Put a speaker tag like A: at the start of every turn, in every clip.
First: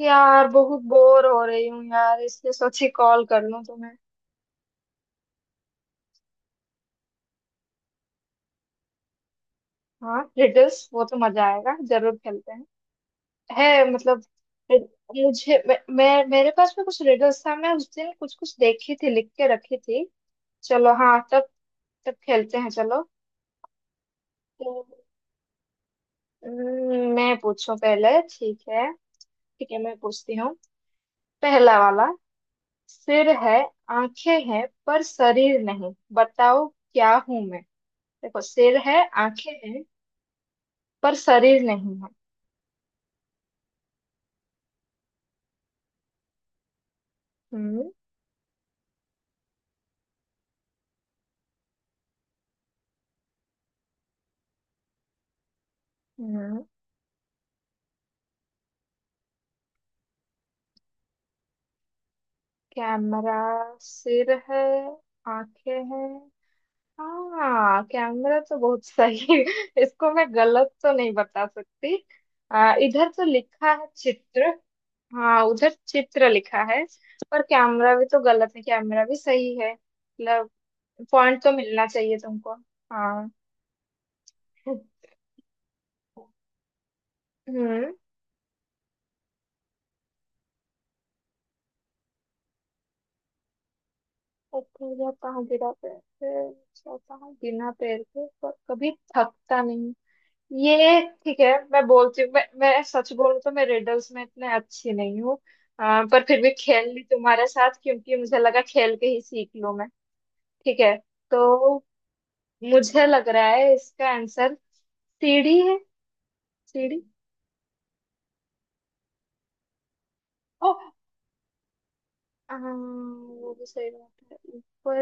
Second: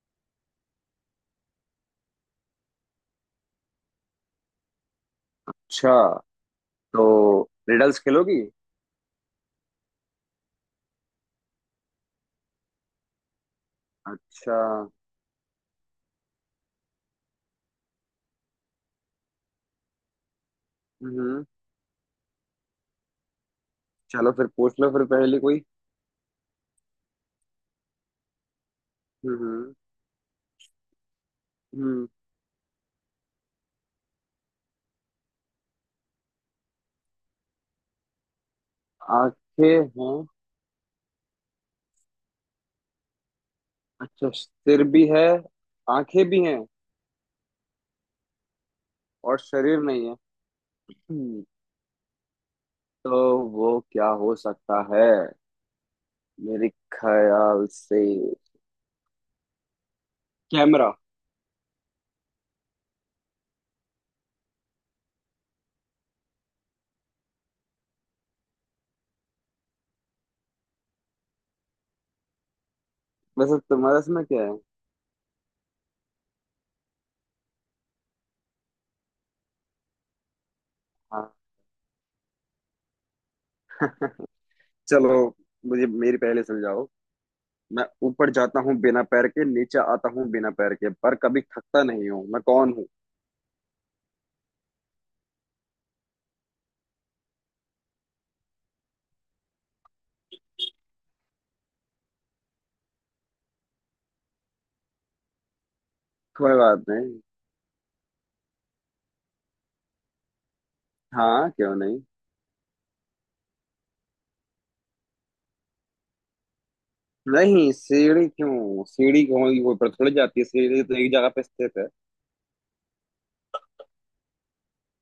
A: यार बहुत बोर हो रही हूँ यार, इसलिए सोची कॉल कर लूँ तुम्हें।
B: अच्छा। तो रिडल्स खेलोगी।
A: हाँ, रिडल्स, वो तो मजा आएगा, जरूर खेलते हैं। है मतलब।
B: अच्छा।
A: मुझे मैं मेरे पास में कुछ रिडल्स था। मैं उस दिन कुछ कुछ देखी थी, लिख के रखी थी। चलो हाँ,
B: हम्म।
A: तब। तब खेलते हैं, चलो।
B: चलो फिर पूछ
A: तो,
B: लो फिर पहली कोई।
A: मैं पूछूं पहले, ठीक है? ठीक
B: हम्म।
A: है, मैं पूछती हूँ। पहला
B: हम्म।
A: वाला। सिर है, आंखें हैं, पर शरीर नहीं। बताओ क्या हूं मैं? देखो, सिर है, आंखें हैं,
B: आंखें हैं।
A: पर शरीर नहीं है।
B: अच्छा सिर भी है, आंखें भी हैं
A: हम्म,
B: और शरीर नहीं है। हम्म, तो वो क्या हो सकता है
A: हम्म।
B: मेरे ख्याल से कैमरा।
A: कैमरा। सिर है, आंखें हैं। हाँ, कैमरा तो बहुत सही इसको मैं गलत तो नहीं बता सकती। इधर तो
B: वैसे
A: लिखा है
B: तुम्हारा इसमें क्या
A: चित्र।
B: है।
A: हाँ, उधर चित्र लिखा है। पर कैमरा भी तो गलत है, कैमरा भी सही है मतलब।
B: हाँ।
A: पॉइंट तो मिलना चाहिए तुमको। हाँ।
B: चलो मुझे मेरी पहले सुलझाओ। मैं
A: हम्म।
B: ऊपर जाता हूँ बिना पैर के, नीचे आता हूँ बिना पैर के, पर कभी थकता नहीं हूँ। मैं कौन हूँ।
A: ऊपर जाता हूँ बिना पैर के, जाता हूँ बिना पैर के, पर कभी थकता नहीं। ये ठीक है, मैं बोलती हूँ, मैं सच बोलूँ तो मैं रिडल्स में इतने अच्छी नहीं हूँ। पर फिर भी
B: कोई बात
A: खेल ली
B: नहीं।
A: तुम्हारे साथ, क्योंकि मुझे लगा खेल के ही सीख लूँ मैं। ठीक है।
B: हाँ क्यों
A: तो
B: नहीं।
A: मुझे लग रहा है इसका आंसर सीढ़ी है, सीढ़ी।
B: नहीं, सीढ़ी क्यों, सीढ़ी क्यों होगी, वो ऊपर थोड़ी जाती है,
A: ओ।
B: सीढ़ी तो एक जगह पे स्थित है।
A: वो भी सही बात है, ऊपर।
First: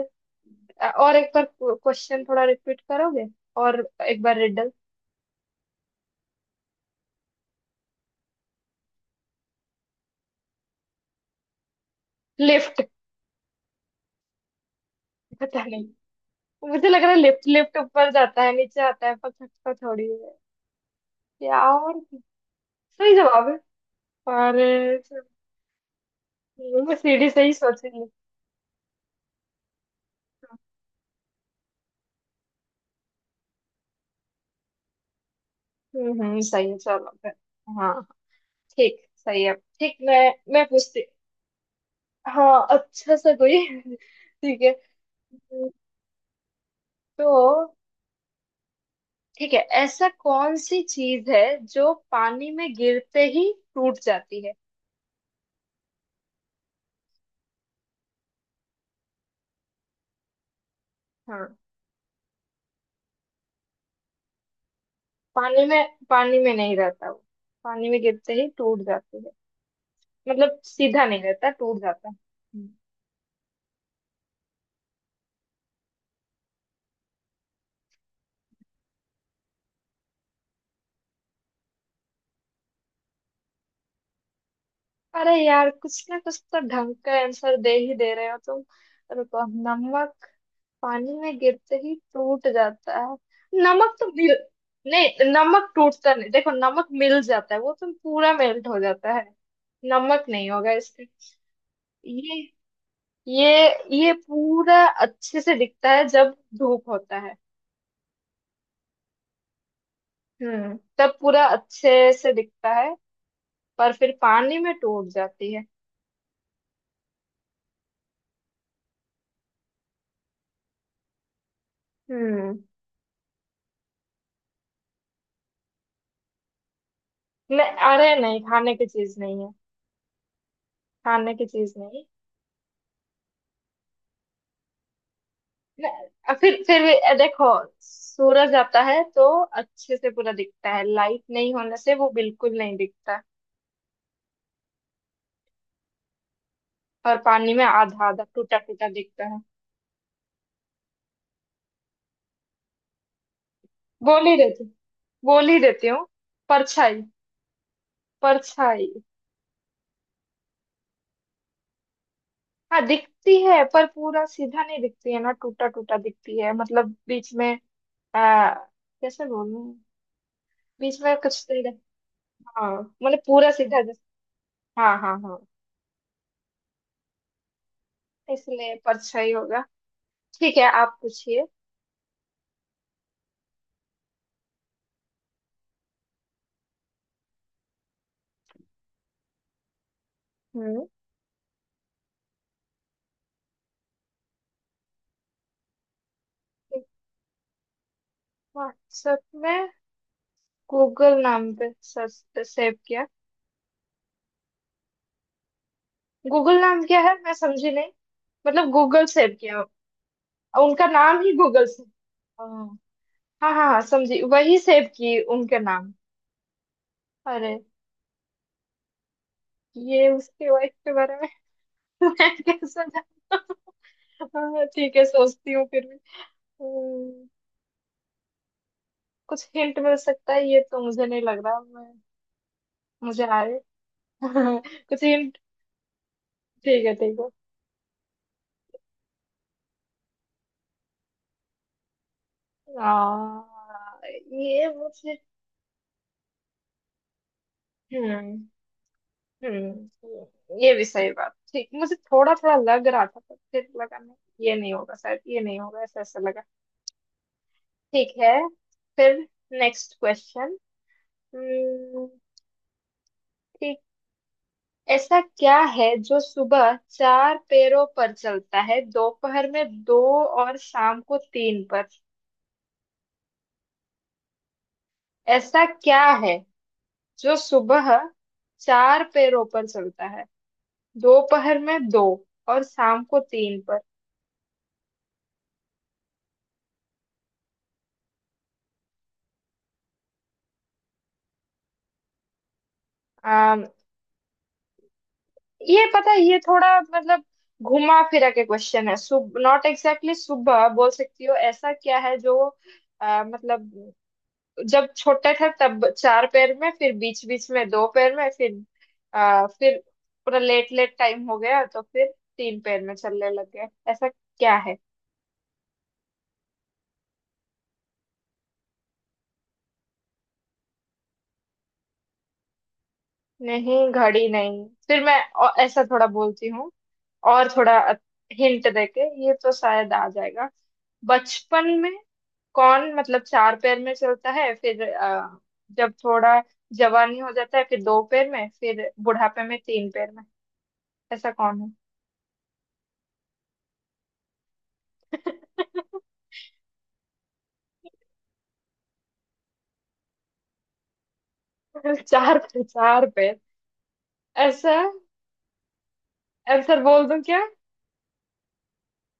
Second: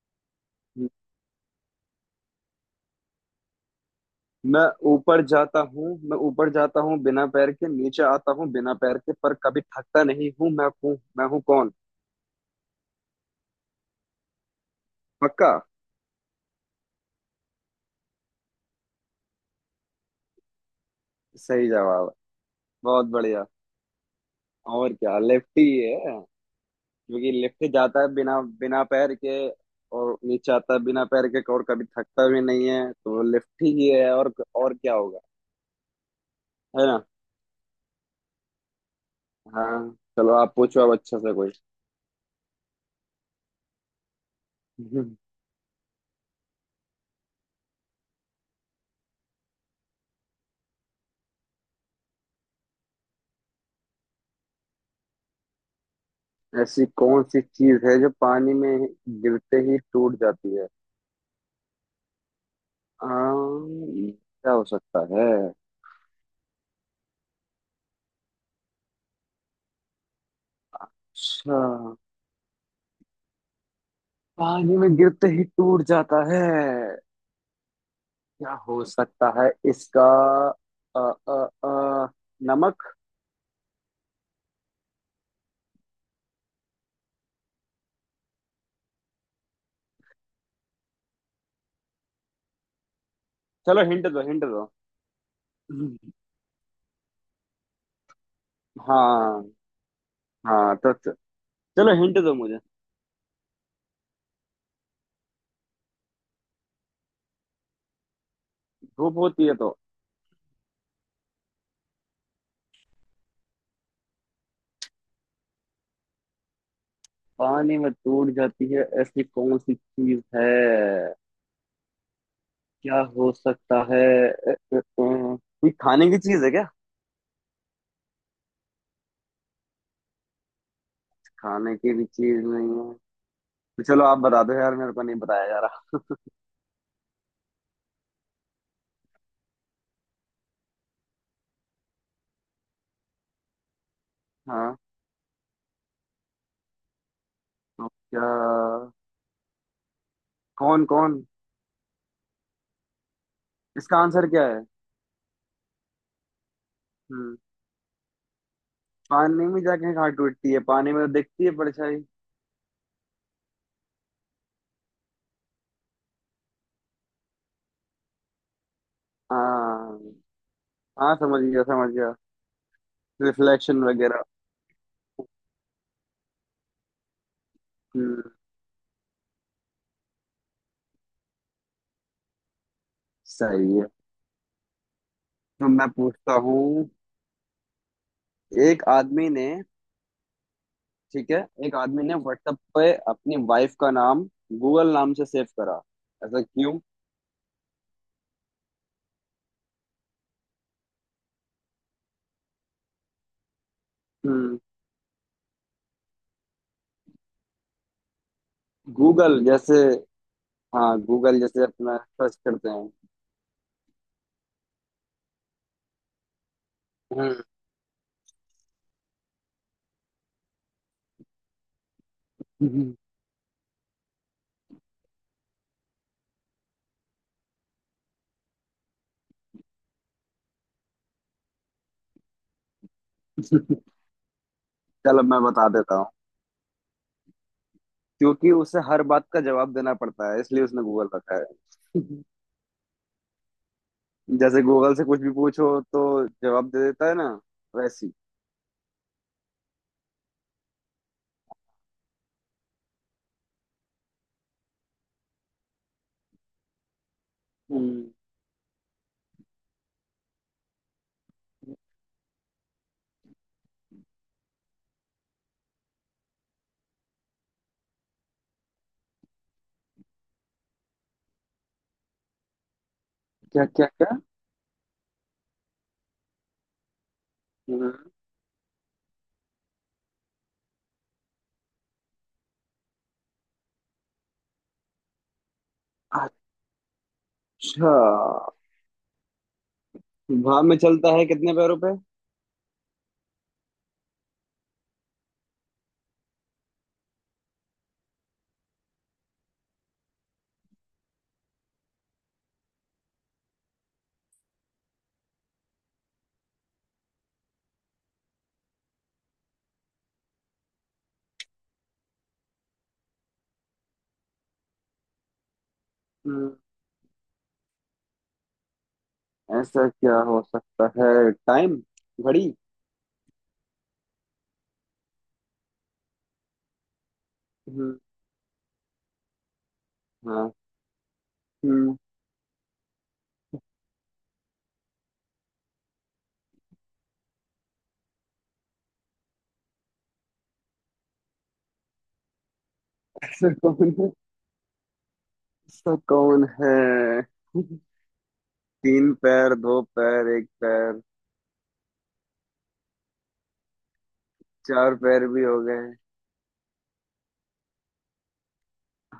A: और एक बार क्वेश्चन थोड़ा रिपीट करोगे? और एक बार
B: मैं
A: रिडल।
B: मैं ऊपर जाता हूँ बिना पैर के, नीचे आता हूँ बिना पैर के, पर कभी थकता नहीं हूँ। मैं हूँ कौन।
A: लिफ्ट।
B: पक्का।
A: पता नहीं। मुझे लग रहा है लिफ्ट। लिफ्ट ऊपर जाता है, नीचे आता है, पर खटका थोड़ी है।
B: सही
A: यार।
B: जवाब। बहुत
A: सही
B: बढ़िया।
A: जवाब है। और।
B: और क्या लेफ्टी है।
A: चलो, मैं सीढ़ी
B: क्योंकि
A: से ही
B: लेफ्टी
A: सोच रही
B: जाता
A: हूँ।
B: है बिना बिना पैर के और नीचे आता है बिना पैर के और कभी थकता भी नहीं है, तो लेफ्टी ही है। और क्या होगा।
A: हम्म, सही है,
B: है।
A: चलो फिर। हाँ। ठीक, सही है,
B: हाँ।
A: ठीक। मैं
B: चलो आप
A: मैं
B: पूछो अब
A: पूछती।
B: अच्छा सा कोई।
A: हाँ, अच्छा सा कोई ठीक है।
B: हम्म,
A: हम्म। तो। ठीक है। ऐसा कौन सी चीज है जो पानी में गिरते ही टूट जाती है?
B: ऐसी कौन सी चीज है जो पानी में गिरते ही टूट जाती है।
A: हाँ।
B: आम, क्या हो सकता है।
A: पानी में नहीं रहता वो। पानी में गिरते ही टूट जाती है। मतलब, सीधा नहीं रहता,
B: अच्छा,
A: टूट जाता है।
B: पानी में गिरते ही टूट जाता है, क्या हो सकता है इसका। अ, अ, अ, नमक।
A: अरे यार, कुछ ना कुछ तो ढंग का आंसर दे ही दे रहे हो तुम। रुको। नमक। पानी में गिरते ही टूट जाता है?
B: चलो
A: नमक तो
B: हिंट दो
A: मिल।
B: हिंट दो।
A: नहीं, नमक टूटता नहीं। देखो, नमक मिल जाता है, वो तो पूरा मेल्ट हो जाता है।
B: हाँ।
A: नमक नहीं होगा
B: हाँ तो
A: इसमें।
B: चलो हिंट दो
A: ये
B: मुझे।
A: ये ये पूरा अच्छे से दिखता है जब धूप होता है।
B: धूप होती है तो।
A: तब पूरा अच्छे से दिखता है। पर फिर पानी में टूट जाती है।
B: पानी में टूट जाती है ऐसी कौन सी चीज है,
A: हम्म।
B: क्या हो सकता है। कोई खाने की चीज है क्या।
A: नहीं, अरे नहीं, खाने की चीज नहीं है। खाने की चीज
B: खाने की
A: नहीं।
B: भी चीज नहीं है, तो चलो आप बता दो यार, मेरे को नहीं बताया जा रहा।
A: फिर भी, देखो। सूरज आता है तो अच्छे से पूरा दिखता है, लाइट नहीं होने से वो बिल्कुल नहीं दिखता।
B: हाँ
A: और पानी में
B: तो
A: आधा आधा, टूटा टूटा
B: क्या,
A: दिखता है।
B: कौन कौन, इसका
A: बोल
B: आंसर
A: ही
B: क्या
A: देती
B: है।
A: बोल ही देती हूँ। परछाई।
B: हम्म।
A: परछाई।
B: पानी में जाके कहाँ टूटती है, पानी में तो दिखती है परछाई।
A: हाँ, दिखती है, पर पूरा सीधा नहीं दिखती है ना, टूटा टूटा दिखती है, मतलब बीच में। आ, कैसे बोलूं।
B: हाँ,
A: बीच
B: हाँ
A: में
B: समझ
A: कुछ नहीं
B: गया
A: दिख-।
B: समझ गया।
A: हाँ। मतलब पूरा सीधा
B: रिफ्लेक्शन
A: दिख-।
B: वगैरह।
A: हाँ, हाँ, हाँ।
B: हम्म।
A: इसलिए परछाई होगा। ठीक है, आप पूछिए।
B: सही है। तो मैं पूछता हूँ। एक आदमी ने।
A: हम्म।
B: ठीक है। एक आदमी ने व्हाट्सएप पे अपनी वाइफ का नाम गूगल नाम से सेव करा, ऐसा क्यों।
A: व्हाट्सएप में। गूगल नाम पे सेव किया।
B: हम्म।
A: गूगल नाम क्या है? मैं समझी नहीं। मतलब गूगल सेव
B: गूगल
A: किया?
B: जैसे।
A: और उनका
B: हाँ,
A: नाम ही
B: गूगल जैसे
A: गूगल से?
B: अपना सर्च
A: हाँ,
B: करते हैं।
A: हाँ, हाँ, समझी, वही सेव की उनके नाम। अरे। ये उसके वाइफ के बारे में। मैं कैसे
B: हम्म।
A: जानता? हाँ, ठीक है, सोचती हूँ फिर भी। हम्म, कुछ हिंट मिल सकता है? ये तो मुझे नहीं लग रहा मैं। मुझे आए। कुछ
B: चलो
A: हिंट।
B: मैं बता देता हूँ।
A: ठीक है, ठीक है।
B: क्योंकि उसे हर बात का जवाब देना पड़ता है, इसलिए उसने गूगल रखा है। जैसे
A: ये
B: गूगल से
A: मुझे।
B: कुछ भी पूछो तो जवाब दे देता है ना,
A: हम्म।
B: वैसी।
A: हम्म। ये भी सही बात, ठीक, मुझे थोड़ा थोड़ा लग रहा था, पर फिर लगा नहीं। ये नहीं होगा शायद, ये नहीं होगा, ऐसा ऐसा लगा।
B: हम्म।
A: ठीक है। फिर। Next question. ठीक। ऐसा क्या है जो सुबह चार पैरों पर चलता है, दोपहर में दो और शाम को तीन पर?
B: क्या क्या क्या।
A: ऐसा क्या है जो सुबह
B: हम्म,
A: चार पैरों पर चलता है, दोपहर में दो और शाम को तीन
B: अच्छा, हवा में चलता है कितने पैरों पे।
A: पर? ये पता है, ये थोड़ा मतलब, घुमा फिरा के क्वेश्चन है। सुब नॉट एग्जैक्टली सुबह बोल सकती हो, ऐसा क्या है जो, मतलब, जब छोटे थे तब चार पैर में, फिर बीच बीच में दो पैर में, फिर फिर पूरा लेट लेट टाइम हो गया तो फिर तीन पैर में चलने लग गए, ऐसा क्या है?
B: हम्म। ऐसा क्या हो सकता है, टाइम, घड़ी।
A: नहीं, घड़ी नहीं। फिर मैं ऐसा थोड़ा बोलती हूँ। और थोड़ा
B: हम्म।
A: हिंट देके ये तो शायद आ जाएगा।
B: हाँ।
A: बचपन में।
B: हम्म।
A: कौन, मतलब, चार पैर में चलता है, फिर जब थोड़ा जवानी हो जाता है फिर दो पैर में, फिर बुढ़ापे में तीन पैर में। ऐसा कौन है?
B: ऐसा कौन। सब कौन है। तीन पैर दो पैर एक पैर।
A: चार पैर, चार पैर। ऐसा।
B: चार पैर भी हो गए।
A: आंसर बोल दूं क्या?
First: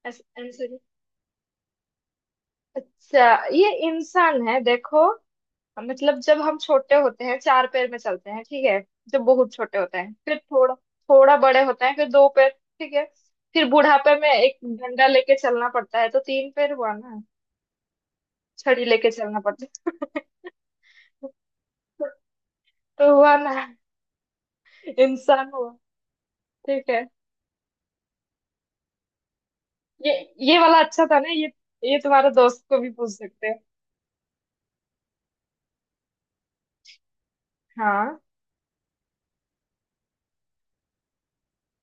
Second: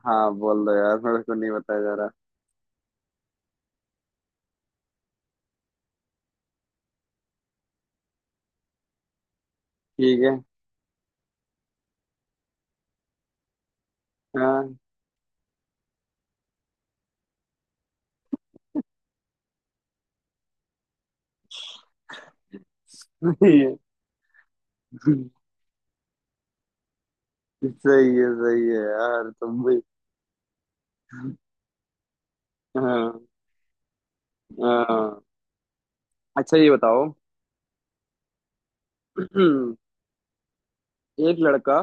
B: हाँ
A: ऐसा
B: बोल दो
A: आंसर।
B: यार, मेरे को नहीं बताया जा रहा।
A: अच्छा, ये इंसान है, देखो। मतलब जब हम छोटे होते हैं चार पैर में चलते हैं, ठीक है? जब बहुत छोटे होते हैं,
B: ठीक है।
A: फिर थोड़ा थोड़ा बड़े होते हैं, फिर दो पैर। ठीक है। फिर बुढ़ापे में एक
B: हाँ।
A: डंडा लेके चलना पड़ता है, तो तीन पैर हुआ ना? छड़ी लेके चलना पड़ता है। तो हुआ ना।
B: सही है,
A: इंसान हुआ। ठीक है।
B: सही है, सही है यार तुम भी।
A: ये ये वाला अच्छा था ना, ये। ये तुम्हारे दोस्त को भी पूछ
B: हाँ।
A: सकते हैं।
B: हाँ। अच्छा ये बताओ।
A: हाँ।
B: एक लड़का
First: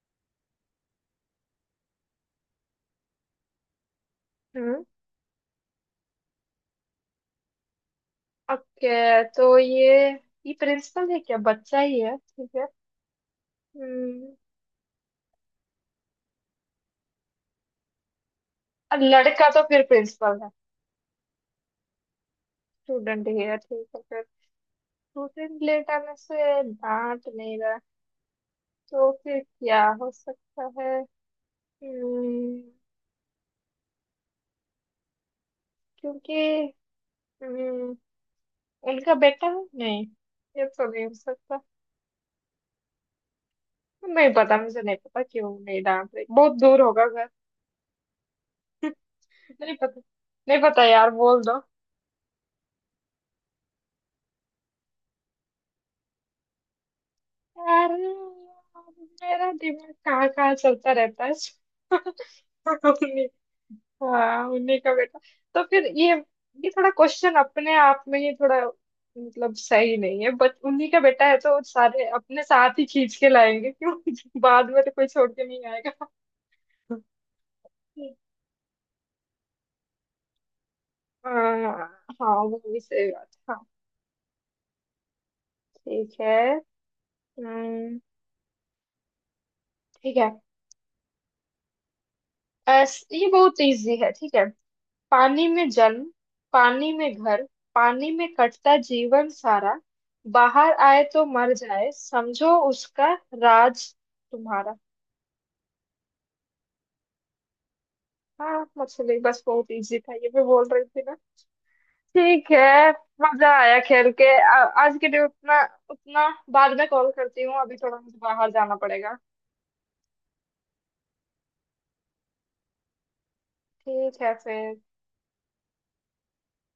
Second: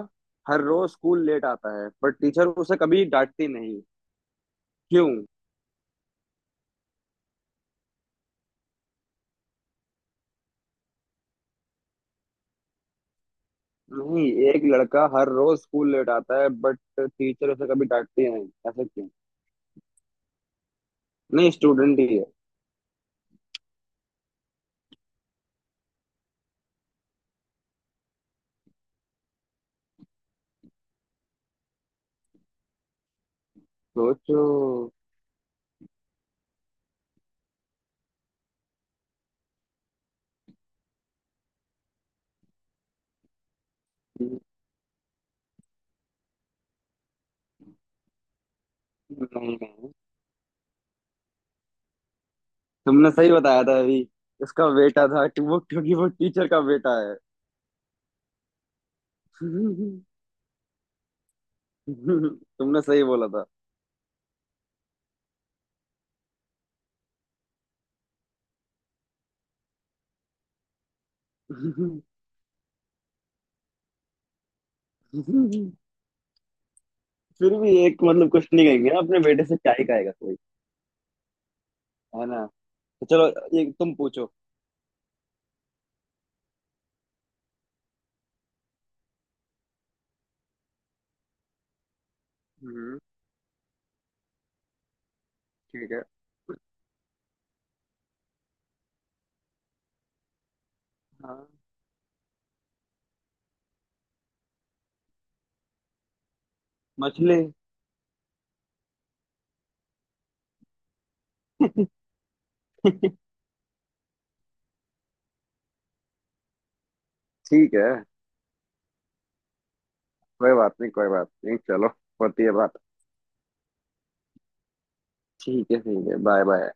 B: हर रोज स्कूल लेट आता है पर टीचर उसे कभी डांटती नहीं।
A: हम्म।
B: क्यों।
A: ओके, तो ये प्रिंसिपल है क्या? बच्चा ही है, ठीक है।
B: नहीं,
A: हम्म।
B: एक लड़का हर रोज स्कूल लेट आता है बट टीचर उसे कभी डांटती नहीं, ऐसा क्यों।
A: लड़का तो फिर प्रिंसिपल है।
B: नहीं, स्टूडेंट ही है।
A: स्टूडेंट हेयर, ठीक है फिर। रूटीन लेट आने से डांट नहीं रहा, तो फिर क्या हो सकता है? हम्म,
B: सोचो।
A: क्योंकि, हम्म, उनका बेटा है? नहीं, ये तो नहीं हो सकता। नहीं पता, मुझे नहीं पता क्यों नहीं डांट रही, बहुत दूर होगा घर।
B: नहीं
A: नहीं
B: नहीं।
A: पता। नहीं पता यार, बोल दो।
B: तुमने सही बताया था अभी, उसका बेटा था। वो, क्योंकि वो टीचर का बेटा है।
A: यार, मेरा दिमाग कहाँ कहाँ चलता रहता है।
B: तुमने सही बोला था।
A: हाँ, उन्हीं का बेटा। तो फिर ये थोड़ा क्वेश्चन अपने आप में ही थोड़ा, मतलब सही नहीं है, बट उन्हीं का बेटा है तो सारे अपने साथ ही खींच के लाएंगे क्यों। बाद में तो कोई छोड़ के नहीं आएगा।
B: फिर भी एक मतलब कुछ नहीं कहेंगे ना, अपने बेटे से क्या ही कहेगा कोई।
A: आ,
B: है
A: हाँ,
B: ना।
A: वो भी
B: तो
A: सही बात
B: चलो,
A: है। हाँ।
B: एक तुम पूछो।
A: ठीक है। हम्म। ठीक है।
B: हम्म।
A: ये बहुत इजी है, ठीक है। पानी में
B: ठीक है।
A: जन्म, पानी में घर, पानी में कटता जीवन सारा, बाहर आए तो
B: हाँ।
A: मर जाए, समझो उसका राज तुम्हारा।
B: मछली।
A: हाँ, मछली। बस बहुत इजी था ये, मैं बोल रही थी ना। ठीक है। मजा आया खेल के। आज के लिए उतना, उतना बाद में कॉल करती हूँ,
B: ठीक
A: अभी
B: है।
A: थोड़ा मुझे बाहर जाना पड़ेगा।
B: कोई बात नहीं, कोई बात नहीं, चलो। होती है बात।
A: ठीक है फिर।
B: ठीक है, ठीक है, बाय बाय।